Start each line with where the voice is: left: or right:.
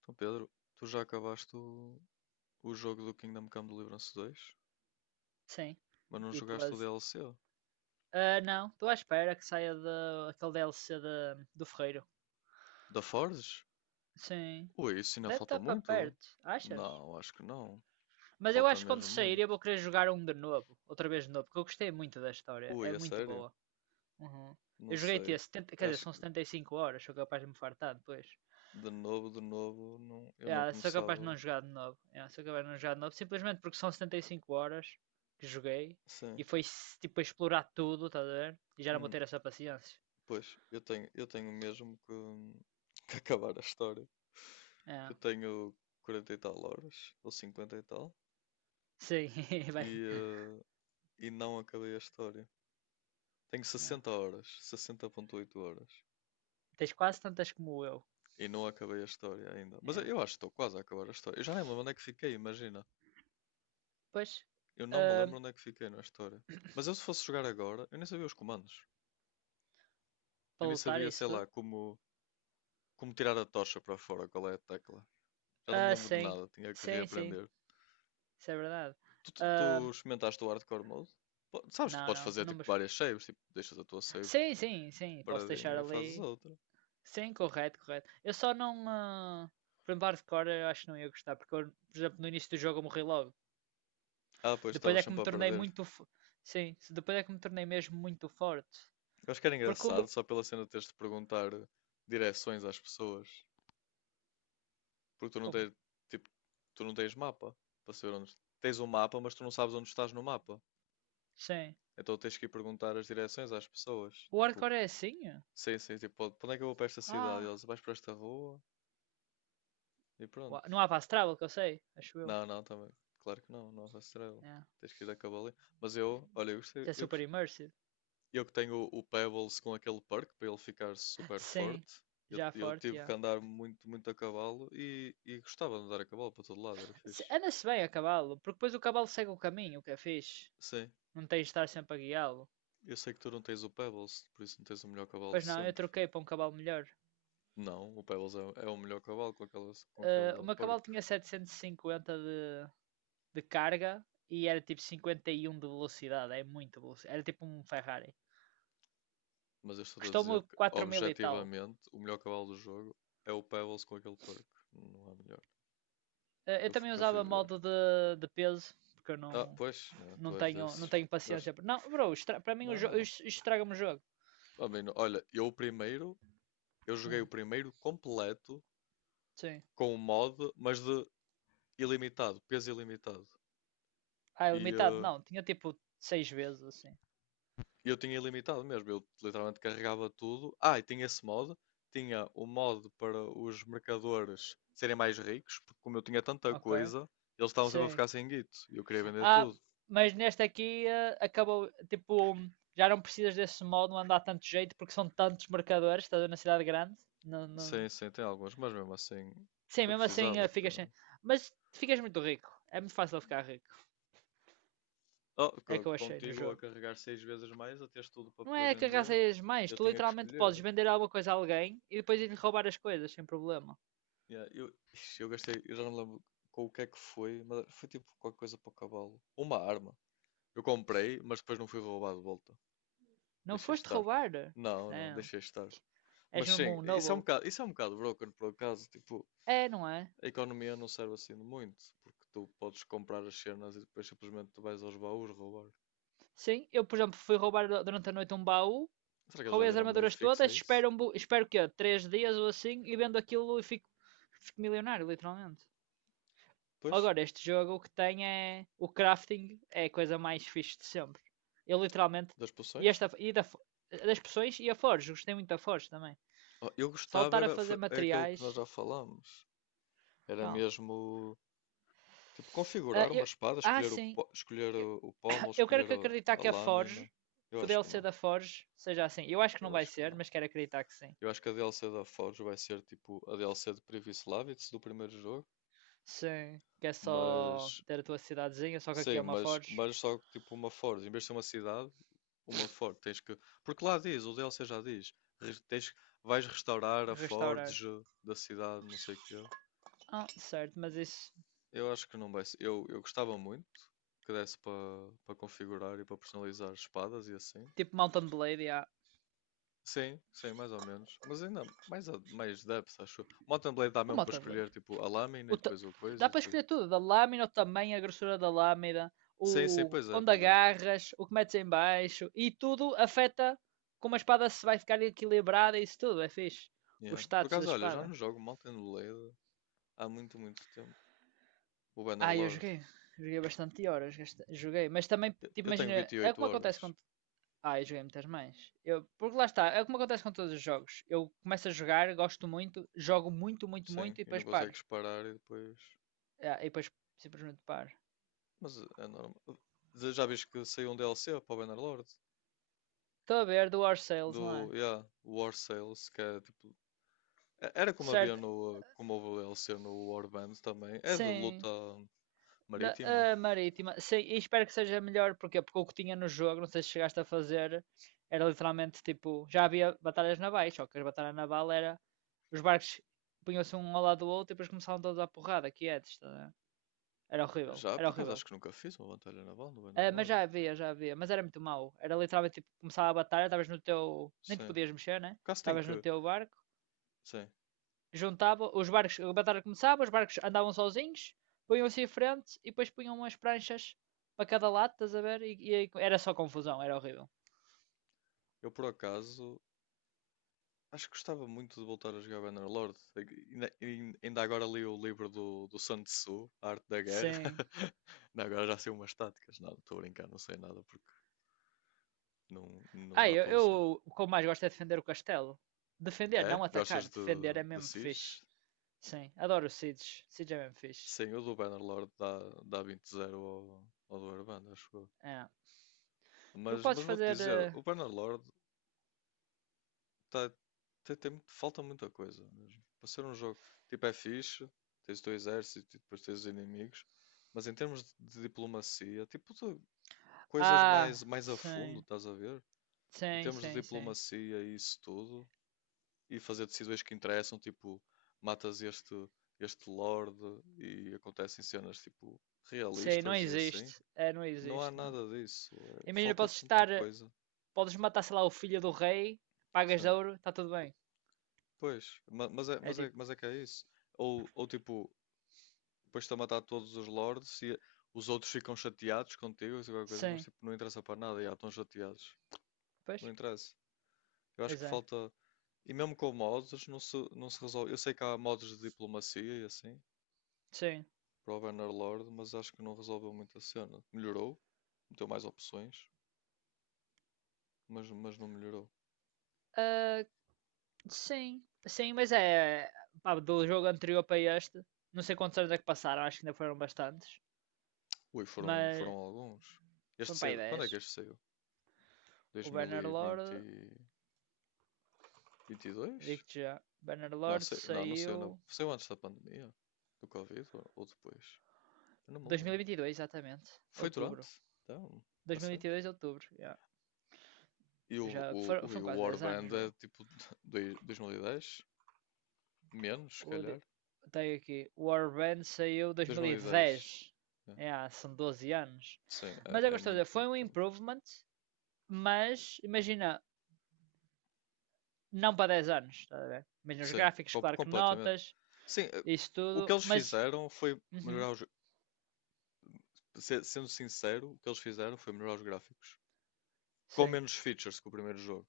left: Então, Pedro, tu já acabaste o jogo do Kingdom Come Deliverance 2,
right: Sim.
left: mas não
right: E tu
left: jogaste o
right: as.
left: DLC?
right: Ah, não, estou à espera que saia aquele DLC do Ferreiro.
left: Da Forge?
right: Sim.
left: Ui, isso ainda
right: Deve
left: falta
right: estar para
left: muito?
right: perto, achas?
left: Não, acho que não.
right: Mas eu
left: Falta
right: acho que quando
left: mesmo
right: sair
left: muito.
right: eu vou querer jogar um de novo, outra vez de novo, porque eu gostei muito da história,
left: Ui,
right: é
left: a
right: muito
left: sério?
right: boa. Uhum. Eu
left: Não
right: joguei até
left: sei.
right: 70, quer dizer,
left: Acho
right: são
left: que
right: 75 horas, sou capaz de me fartar depois.
left: de novo, não, eu não
right: Yeah, sou capaz de
left: começava.
right: não jogar de novo. Yeah, sou capaz de não jogar de novo, simplesmente porque são 75 horas que joguei e
left: Sim.
right: foi tipo a explorar tudo, estás a ver? E já não vou
left: Hum,
right: ter essa paciência.
left: pois, eu tenho mesmo que, que acabar a história. Que
right: É.
left: eu tenho 40 e tal horas, ou 50 e tal,
right: Sim, vai.
left: e, e não acabei a história. Tenho
right: É.
left: 60 horas, 60,8 horas.
right: Tens quase tantas como eu.
left: E não acabei a história ainda. Mas eu
right: É.
left: eu acho que estou quase a acabar a história. Eu já nem me lembro onde é que fiquei, imagina.
right: Pois,
left: Eu não me lembro
right: ahm,
left: onde é que fiquei na história. Mas eu se fosse jogar agora, eu nem sabia os comandos. Eu
right: para
left: nem
right: lutar
left: sabia,
right: isso
left: sei lá,
right: tudo?
left: como tirar a tocha para fora, qual é a tecla. Já não me
right: Ah,
left: lembro de
right: sim.
left: nada, tinha que
right: Sim, sim,
left: reaprender.
right: isso é verdade.
left: Tu
right: Ahm,
left: experimentaste o hardcore mode? Sabes, tu
right: não,
left: podes
right: não,
left: fazer tipo
right: números.
left: várias saves, tipo, deixas a tua save
right: Sim, sim, sim, posso deixar
left: paradinha e fazes
right: ali.
left: outra.
right: Sim, correto, correto. Eu só não. Por exemplo, hardcore eu acho que não ia gostar, porque eu, por exemplo, no início do jogo eu morri logo.
left: Ah, pois
right: Depois
left: estavas
right: é que me
left: sempre a
right: tornei
left: perder.
right: muito. Sim, depois é que me tornei mesmo muito forte.
left: Eu acho que era
right: Porque o.
left: engraçado só pela cena de teres de perguntar direções às pessoas. Porque
right: Como?
left: tipo, tu não tens mapa para saber onde. Tens um mapa, mas tu não sabes onde estás no mapa.
right: Sim.
left: Então tens que ir perguntar as direções às pessoas.
right: O
left: Tipo,
right: hardcore é assim?
left: sim, sim, tipo, "Pode- "Para onde é que eu vou para esta cidade? E
right: Ah.
left: eles, vais para esta rua e pronto.
right: Não há fast travel que eu sei, acho eu.
left: Não, não, também. Claro que não, não é Estrela.
right: Yeah.
left: Tens que ir a cavalo. Mas eu, olha, eu gostei,
right: Que é
left: eu
right: super
left: gostei.
right: immersive.
left: Eu que tenho o Pebbles com aquele perk para ele ficar super
right: Sim,
left: forte. Eu,
right: já é
left: eu
right: forte,
left: tive que
right: já.
left: andar muito, muito a cavalo e gostava de andar a cavalo para todo lado, era fixe.
right: Anda-se bem a cavalo, porque depois o cavalo segue o caminho, o que é fixe.
left: Sim,
right: Não tens de estar sempre a guiá-lo.
left: eu sei que tu não tens o Pebbles, por isso não tens o melhor cavalo de
right: Pois não, eu
left: sempre.
right: troquei para um cavalo melhor.
left: Não, o Pebbles é, é o melhor cavalo com aquela, com
right: Ah, o
left: aquele
right: meu
left: perk.
right: cavalo tinha 750 de carga e era tipo 51 de velocidade, é muito velocidade. Era tipo um Ferrari.
left: Mas eu estou a dizer
right: Custou-me
left: que,
right: 4 mil e tal.
left: objetivamente, o melhor cavalo do jogo é o Pebbles com aquele perk. Não há melhor.
right: Ah, eu também
left: Que eu fui
right: usava
left: ver.
right: modo de peso, porque eu
left: Ah,
right: não,
left: pois, é,
right: não
left: tu és
right: tenho, não
left: desses.
right: tenho paciência.
left: Gosto.
right: Não, bro, para mim o
left: Não,
right: jogo
left: não.
right: estraga-me o jogo.
left: A mim não. Olha, eu joguei o
right: Hum,
left: primeiro completo
right: sim.
left: com o mod, mas de ilimitado, peso ilimitado.
right: Ah, é
left: E
right: limitado? Não, tinha tipo seis vezes assim.
left: eu tinha ilimitado mesmo, eu literalmente carregava tudo. Ah, e tinha esse mod, tinha o mod para os mercadores serem mais ricos, porque como eu tinha tanta
right: Ok.
left: coisa, eles estavam sempre a
right: Sim.
left: ficar sem guito e eu queria vender
right: Ah,
left: tudo.
right: mas neste aqui acabou, tipo, já não precisas desse modo, não andar tanto jeito, porque são tantos marcadores, estás a na cidade grande. Não, não.
left: Sim, sim, tem alguns, mas mesmo assim
right: Sim,
left: eu
right: mesmo assim
left: precisava que.
right: ficas sem. Mas ficas muito rico. É muito fácil ficar rico.
left: Oh,
right: É que eu achei no
left: contigo a
right: jogo.
left: carregar 6 vezes mais, a teres tudo para
right: Não
left: poder
right: é que
left: vender,
right: arrasas mais,
left: eu
right: tu
left: tinha que
right: literalmente podes
left: escolher.
right: vender alguma coisa a alguém e depois ir-lhe roubar as coisas sem problema.
left: Yeah, eu, ixi, eu gastei, eu já não lembro com o que é que foi, mas foi tipo qualquer coisa para o cavalo. Uma arma. Eu comprei, mas depois não fui roubado de volta.
right: Não
left: Deixei
right: foste
left: estar.
right: roubar?
left: Não, não,
right: Não.
left: deixei estar. Mas
right: És mesmo
left: sim,
right: um
left: isso é
right: noble.
left: um bocado, isso é um bocado broken por acaso. Tipo,
right: É, não é?
left: a economia não serve assim de muito, porque tu podes comprar as cenas e depois simplesmente tu vais aos baús roubar.
right: Sim, eu, por exemplo, fui roubar durante a noite um baú,
left: Será que eles já
right: roubei as
left: deram meio
right: armaduras
left: fixo a
right: todas,
left: isso?
right: espero, espero que é 3 dias ou assim e vendo aquilo e fico milionário, literalmente.
left: Depois,
right: Agora, este jogo o que tem é. O crafting é a coisa mais fixe de sempre. Eu literalmente.
left: das
right: E
left: poções?
right: esta. Das pessoas e a Forge, gostei muito da Forge também.
left: Oh, eu gostava,
right: Saltar a
left: era,
right: fazer
left: foi, é aquele que nós
right: materiais.
left: já falámos. Era
right: Qual?
left: mesmo tipo,
right: Ah,
left: configurar uma espada, escolher o,
right: sim.
left: po- escolher o pommel,
right: Eu quero
left: escolher
right: que acreditar
left: a
right: que a Forge,
left: lâmina. Eu
right: que o
left: acho que
right: DLC
left: não.
right: da Forge seja assim. Eu acho que não
left: Eu
right: vai
left: acho que
right: ser,
left: não.
right: mas quero acreditar que sim.
left: Eu acho que a DLC da Forge vai ser tipo a DLC de Privislavits do primeiro jogo.
right: Sim, que é só
left: Mas,
right: ter a tua cidadezinha, só que aqui é
left: sim,
right: uma Forge.
left: mas só que tipo uma Forge. Em vez de ser uma cidade, uma Forge. Tens que. Porque lá diz, o DLC já diz. Tens, vais restaurar a
right: Restaurar.
left: Forge da cidade, não sei o quê.
right: Ah, certo, mas isso.
left: Eu acho que não vai ser. Eu gostava muito que desse para configurar e para personalizar espadas e assim.
right: Tipo Mountain Blade, yeah.
left: Sim, sim, mais ou menos. Mas ainda mais, mais depth, acho eu. Mountain Blade dá
right: O
left: mesmo para
right: Mountain Blade.
left: escolher tipo a lâmina e
right: O ta-
left: depois o coisa
right: Dá
left: e
right: para
left: depois.
right: escolher tudo: da lâmina, o tamanho, a grossura da lâmina,
left: Sim, sim,
right: o
left: pois é,
right: onde
left: pois é.
right: agarras, o que metes em baixo, e tudo afeta como a espada se vai ficar equilibrada e isso tudo. É fixe. Os
left: Yeah. Por
right: status da
left: acaso, olha, já
right: espada.
left: não jogo Mountain Blade há muito, muito tempo. O
right: Ah, eu
left: Bannerlord.
right: joguei. Joguei bastante horas. Joguei. Mas também,
left: Eu,
right: tipo,
left: eu tenho
right: imagina,
left: vinte e
right: é
left: oito
right: como
left: horas.
right: acontece com. Ah, eu joguei muitas mais. Eu, porque lá está, é como acontece com todos os jogos. Eu começo a jogar, gosto muito, jogo muito, muito,
left: Sim,
right: muito e
left: e não
right: depois paro.
left: consegues parar e depois.
right: Ah, e depois simplesmente paro.
left: Mas é normal. Já viste que saiu um DLC para o Bannerlord?
right: Estou a ver do War Sales, não é?
left: Do, yeah, War Sales, que é tipo. Era como havia
right: Certo?
left: no como houve o DLC no Warband também. É de
right: Sim.
left: luta
right: Da,
left: marítima.
right: a Marítima. Sim, e espero que seja melhor. Porquê? Porque o que tinha no jogo, não sei se chegaste a fazer, era literalmente tipo. Já havia batalhas navais, só que as batalhas naval era. Os barcos punham-se um ao lado do outro e depois começavam todos à porrada, que é disto, né? Era horrível,
left: Já,
right: era
left: por acaso
right: horrível.
left: acho que nunca fiz uma batalha naval no
right: Ah, mas
left: Bannerlord.
right: já havia, mas era muito mau. Era literalmente tipo, começava a batalha, estavas no teu. Nem te
left: Sim.
right: podias mexer, né?
left: Por acaso tenho
right: Estavas no
left: que.
right: teu barco,
left: Sim.
right: juntava, os barcos, a batalha começava, os barcos andavam sozinhos, punham-se em frente e depois punham umas pranchas para cada lado, estás a ver? E era só confusão, era horrível.
left: Eu por acaso acho que gostava muito de voltar a jogar Bannerlord. Ainda agora li o livro do, do Sun Tzu, A Arte da Guerra.
right: Sim.
left: Não, agora já sei umas táticas. Não, estou a brincar, não sei nada porque não
right: Ah,
left: dá
right: eu,
left: para usar.
right: eu o que eu mais gosto é defender o castelo. Defender,
left: É?
right: não
left: Gostas
right: atacar, defender é
left: de
right: mesmo fixe.
left: Siege?
right: Sim, adoro o Seeds. Seeds é mesmo fixe.
left: Sim, o do Bannerlord dá, dá 20-0 ao, ao do Warband, acho eu.
right: É. Porque podes
left: Mas vou-te
right: fazer.
left: dizer, o Bannerlord. Tá, tem muito. Falta muita coisa mesmo. Para ser um jogo, tipo, é fixe, tens o teu exército e depois tens os inimigos, mas em termos de diplomacia, tipo, de coisas
right: Ah,
left: mais, mais a fundo,
right: sim.
left: estás a ver? Em
right: Sim,
left: termos de
right: sim, sim.
left: diplomacia e isso tudo, e fazer decisões que interessam, tipo, matas este, este lord e acontecem cenas, tipo,
right: Sim, não
left: realistas e assim,
right: existe. É, não
left: não há
right: existe, não.
left: nada disso.
right: Imagina,
left: Falta
right: podes
left: tanta
right: estar.
left: coisa.
right: Podes matar, sei lá, o filho do rei, pagas de
left: Sim.
right: ouro, está tudo bem.
left: Pois,
right: É tipo,
left: mas é que é isso. Ou tipo, depois-te a matar todos os lords e os outros ficam chateados contigo, isso é qualquer coisa, mas
right: sim.
left: tipo, não interessa para nada, já estão chateados.
right: Pois?
left: Não interessa. Eu acho
right: Pois
left: que
right: é.
left: falta. E mesmo com mods, não se resolve. Eu sei que há mods de diplomacia e assim,
right: Sim.
left: para o Bannerlord, mas acho que não resolveu muito a cena. Melhorou, meteu mais opções, mas não melhorou.
right: Ah, sim. Sim, mas é. Pá, do jogo anterior para este, não sei quantos anos é que passaram, acho que ainda foram bastantes.
left: Ui, foram, foram
right: Mas
left: alguns. Este
right: foram para aí
left: saiu. Quando
right: dez.
left: é que este saiu?
right: O Bannerlord.
left: 2022?
right: Digo-te já.
left: Não,
right: Bannerlord
left: sei, não, não saiu. Na-
right: saiu
left: saiu antes da pandemia, do Covid ou depois? Eu não me lembro.
right: 2022, exatamente.
left: Foi
right: Outubro.
left: durante? Então, a sério?
right: 2022, outubro. Yeah.
left: E o,
right: Já
left: o,
right: foram,
left: o, e
right: foram
left: o
right: quase 10 anos,
left: Warband é
right: bro.
left: tipo 2010? Menos, se
right: O, de-
left: calhar.
right: tenho aqui. Warband saiu 2010.
left: 2010. É.
right: Yeah, são 12 anos.
left: Sim,
right: Mas é
left: é, é
right: gostoso.
left: muito,
right: Foi
left: muito
right: um
left: tempo.
right: improvement, mas imagina, não para 10 anos. Estás a ver? Imagina os
left: Sim,
right: gráficos, claro que
left: completamente.
right: notas,
left: Sim,
right: isso
left: o que
right: tudo.
left: eles
right: Mas.
left: fizeram foi
right: Uhum,
left: melhorar os. Sendo sincero, o que eles fizeram foi melhorar os gráficos. Com
right: sim.
left: menos features que o primeiro jogo,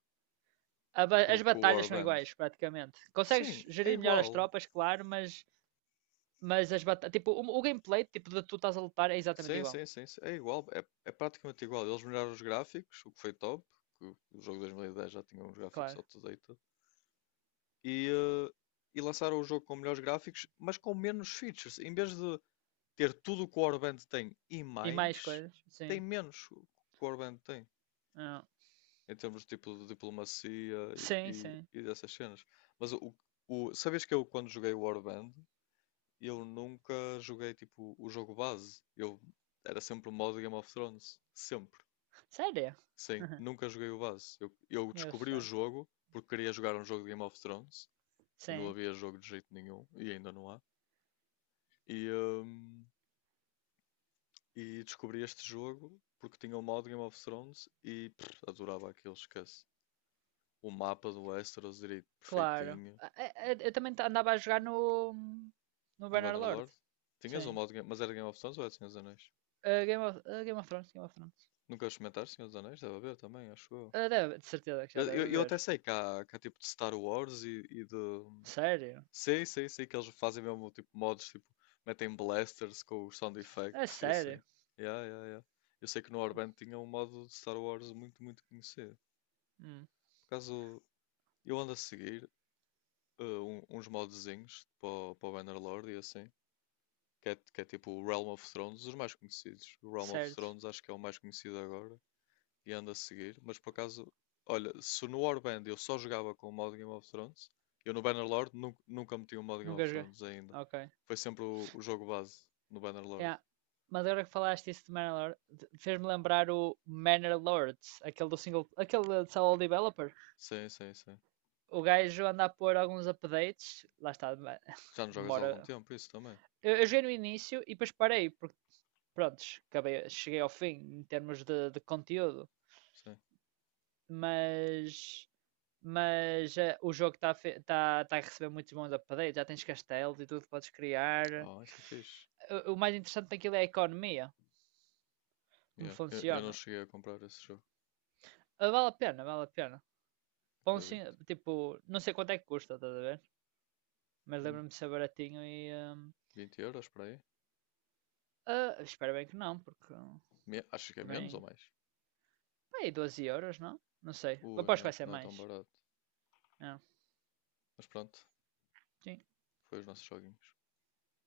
right: As
left: com o
right: batalhas são
left: Warband.
right: iguais, praticamente.
left: Sim,
right: Consegues
left: é
right: gerir melhor as
left: igual.
right: tropas, claro, mas as batalhas, tipo, o gameplay, tipo, de tu estás a lutar é exatamente
left: Sim,
right: igual,
left: sim, sim, sim. É igual, é, é praticamente igual. Eles melhoraram os gráficos, o que foi top, que o jogo de 2010 já tinha uns gráficos
right: claro.
left: outdated, e, e lançaram o jogo com melhores gráficos, mas com menos features. Em vez de ter tudo o que o Warband tem e
right: E mais
left: mais,
right: coisas, sim.
left: tem menos o que o Warband tem,
right: Ah,
left: em termos de tipo de diplomacia e,
right: sim,
left: e,
right: sim.
left: e dessas cenas. Mas sabes que eu, quando joguei o Warband, eu nunca joguei tipo o jogo base. Eu era sempre o modo Game of Thrones, sempre.
right: Sério?
left: Sim, nunca joguei o base. Eu
right: Eu
left: descobri o
right: sei.
left: jogo porque queria jogar um jogo de Game of Thrones e não
right: Sim,
left: havia jogo de jeito nenhum e ainda não há. E, hum, e descobri este jogo porque tinha o modo Game of Thrones e pff, adorava aquilo, esquece. O mapa do Westeros direito
right: claro.
left: perfeitinho
right: Ah, eu, também andava a jogar no
left: no
right: Bannerlord.
left: Bannerlord. Tinhas o
right: Sim.
left: modo, mas era Game of Thrones ou era Senhor dos Anéis?
right: Ah, Game of Thrones, Game of Thrones.
left: Nunca experimentaste Senhor dos Anéis? Deve haver também, acho eu.
right: Ah, de certeza que já deve
left: Eu até
right: haver.
left: sei que há tipo de Star Wars
right: Sério?
left: sei, sei, sei que eles fazem mesmo tipo mods, tipo, metem blasters com os sound
right: É
left: effects e assim.
right: sério?
left: Yeah, yeah, yeah. Eu sei que no Warband tinha um modo de Star Wars muito, muito conhecido.
right: Hum,
left: Por acaso, eu ando a seguir uns modzinhos para o Bannerlord e assim, que é tipo o Realm of Thrones, os mais conhecidos. O Realm of
right: certo.
left: Thrones acho que é o mais conhecido agora. E ando a seguir, mas por acaso, olha, se no Warband eu só jogava com o modo Game of Thrones, eu no Bannerlord nu nunca meti o modo Game
right: Nunca
left: of
right: joguei.
left: Thrones ainda.
right: Ok.
left: Foi sempre o jogo base no Bannerlord.
right: Yeah. Mas agora que falaste isso de Manor Lord, fez-me lembrar o Manor Lords, aquele do single, aquele de solo developer.
left: Sim, sim, sim.
right: O gajo anda a pôr alguns updates, lá está,
left: Já não jogas há
right: demora.
left: algum tempo, isso também.
right: Eu joguei no início e depois parei, porque, pronto, acabei, cheguei ao fim em termos de conteúdo,
left: Sim.
right: mas, mas o jogo tá a receber muitos bons updates, já tens castelos e tudo que podes criar.
left: Ah, isso é fixe.
right: O mais interessante daquilo é a economia, como
left: Yeah. Eu não
right: funciona.
left: cheguei a comprar esse jogo,
right: Ah, vale a pena, vale a pena. Pão sin-
left: acredito.
right: tipo, não sei quanto é que custa, estás a ver? Mas
left: Hum,
right: lembro-me de ser baratinho e.
left: 20€ para aí?
right: Espero bem que não, porque
left: Acho que é menos ou
right: também.
left: mais?
right: Pá, aí 12 euros, não? Não sei.
left: Ui,
right: Aposto
left: não
right: que vai
left: é,
right: ser
left: não é tão
right: mais.
left: barato.
right: É,
left: Mas pronto,
right: sim.
left: foi os nossos joguinhos.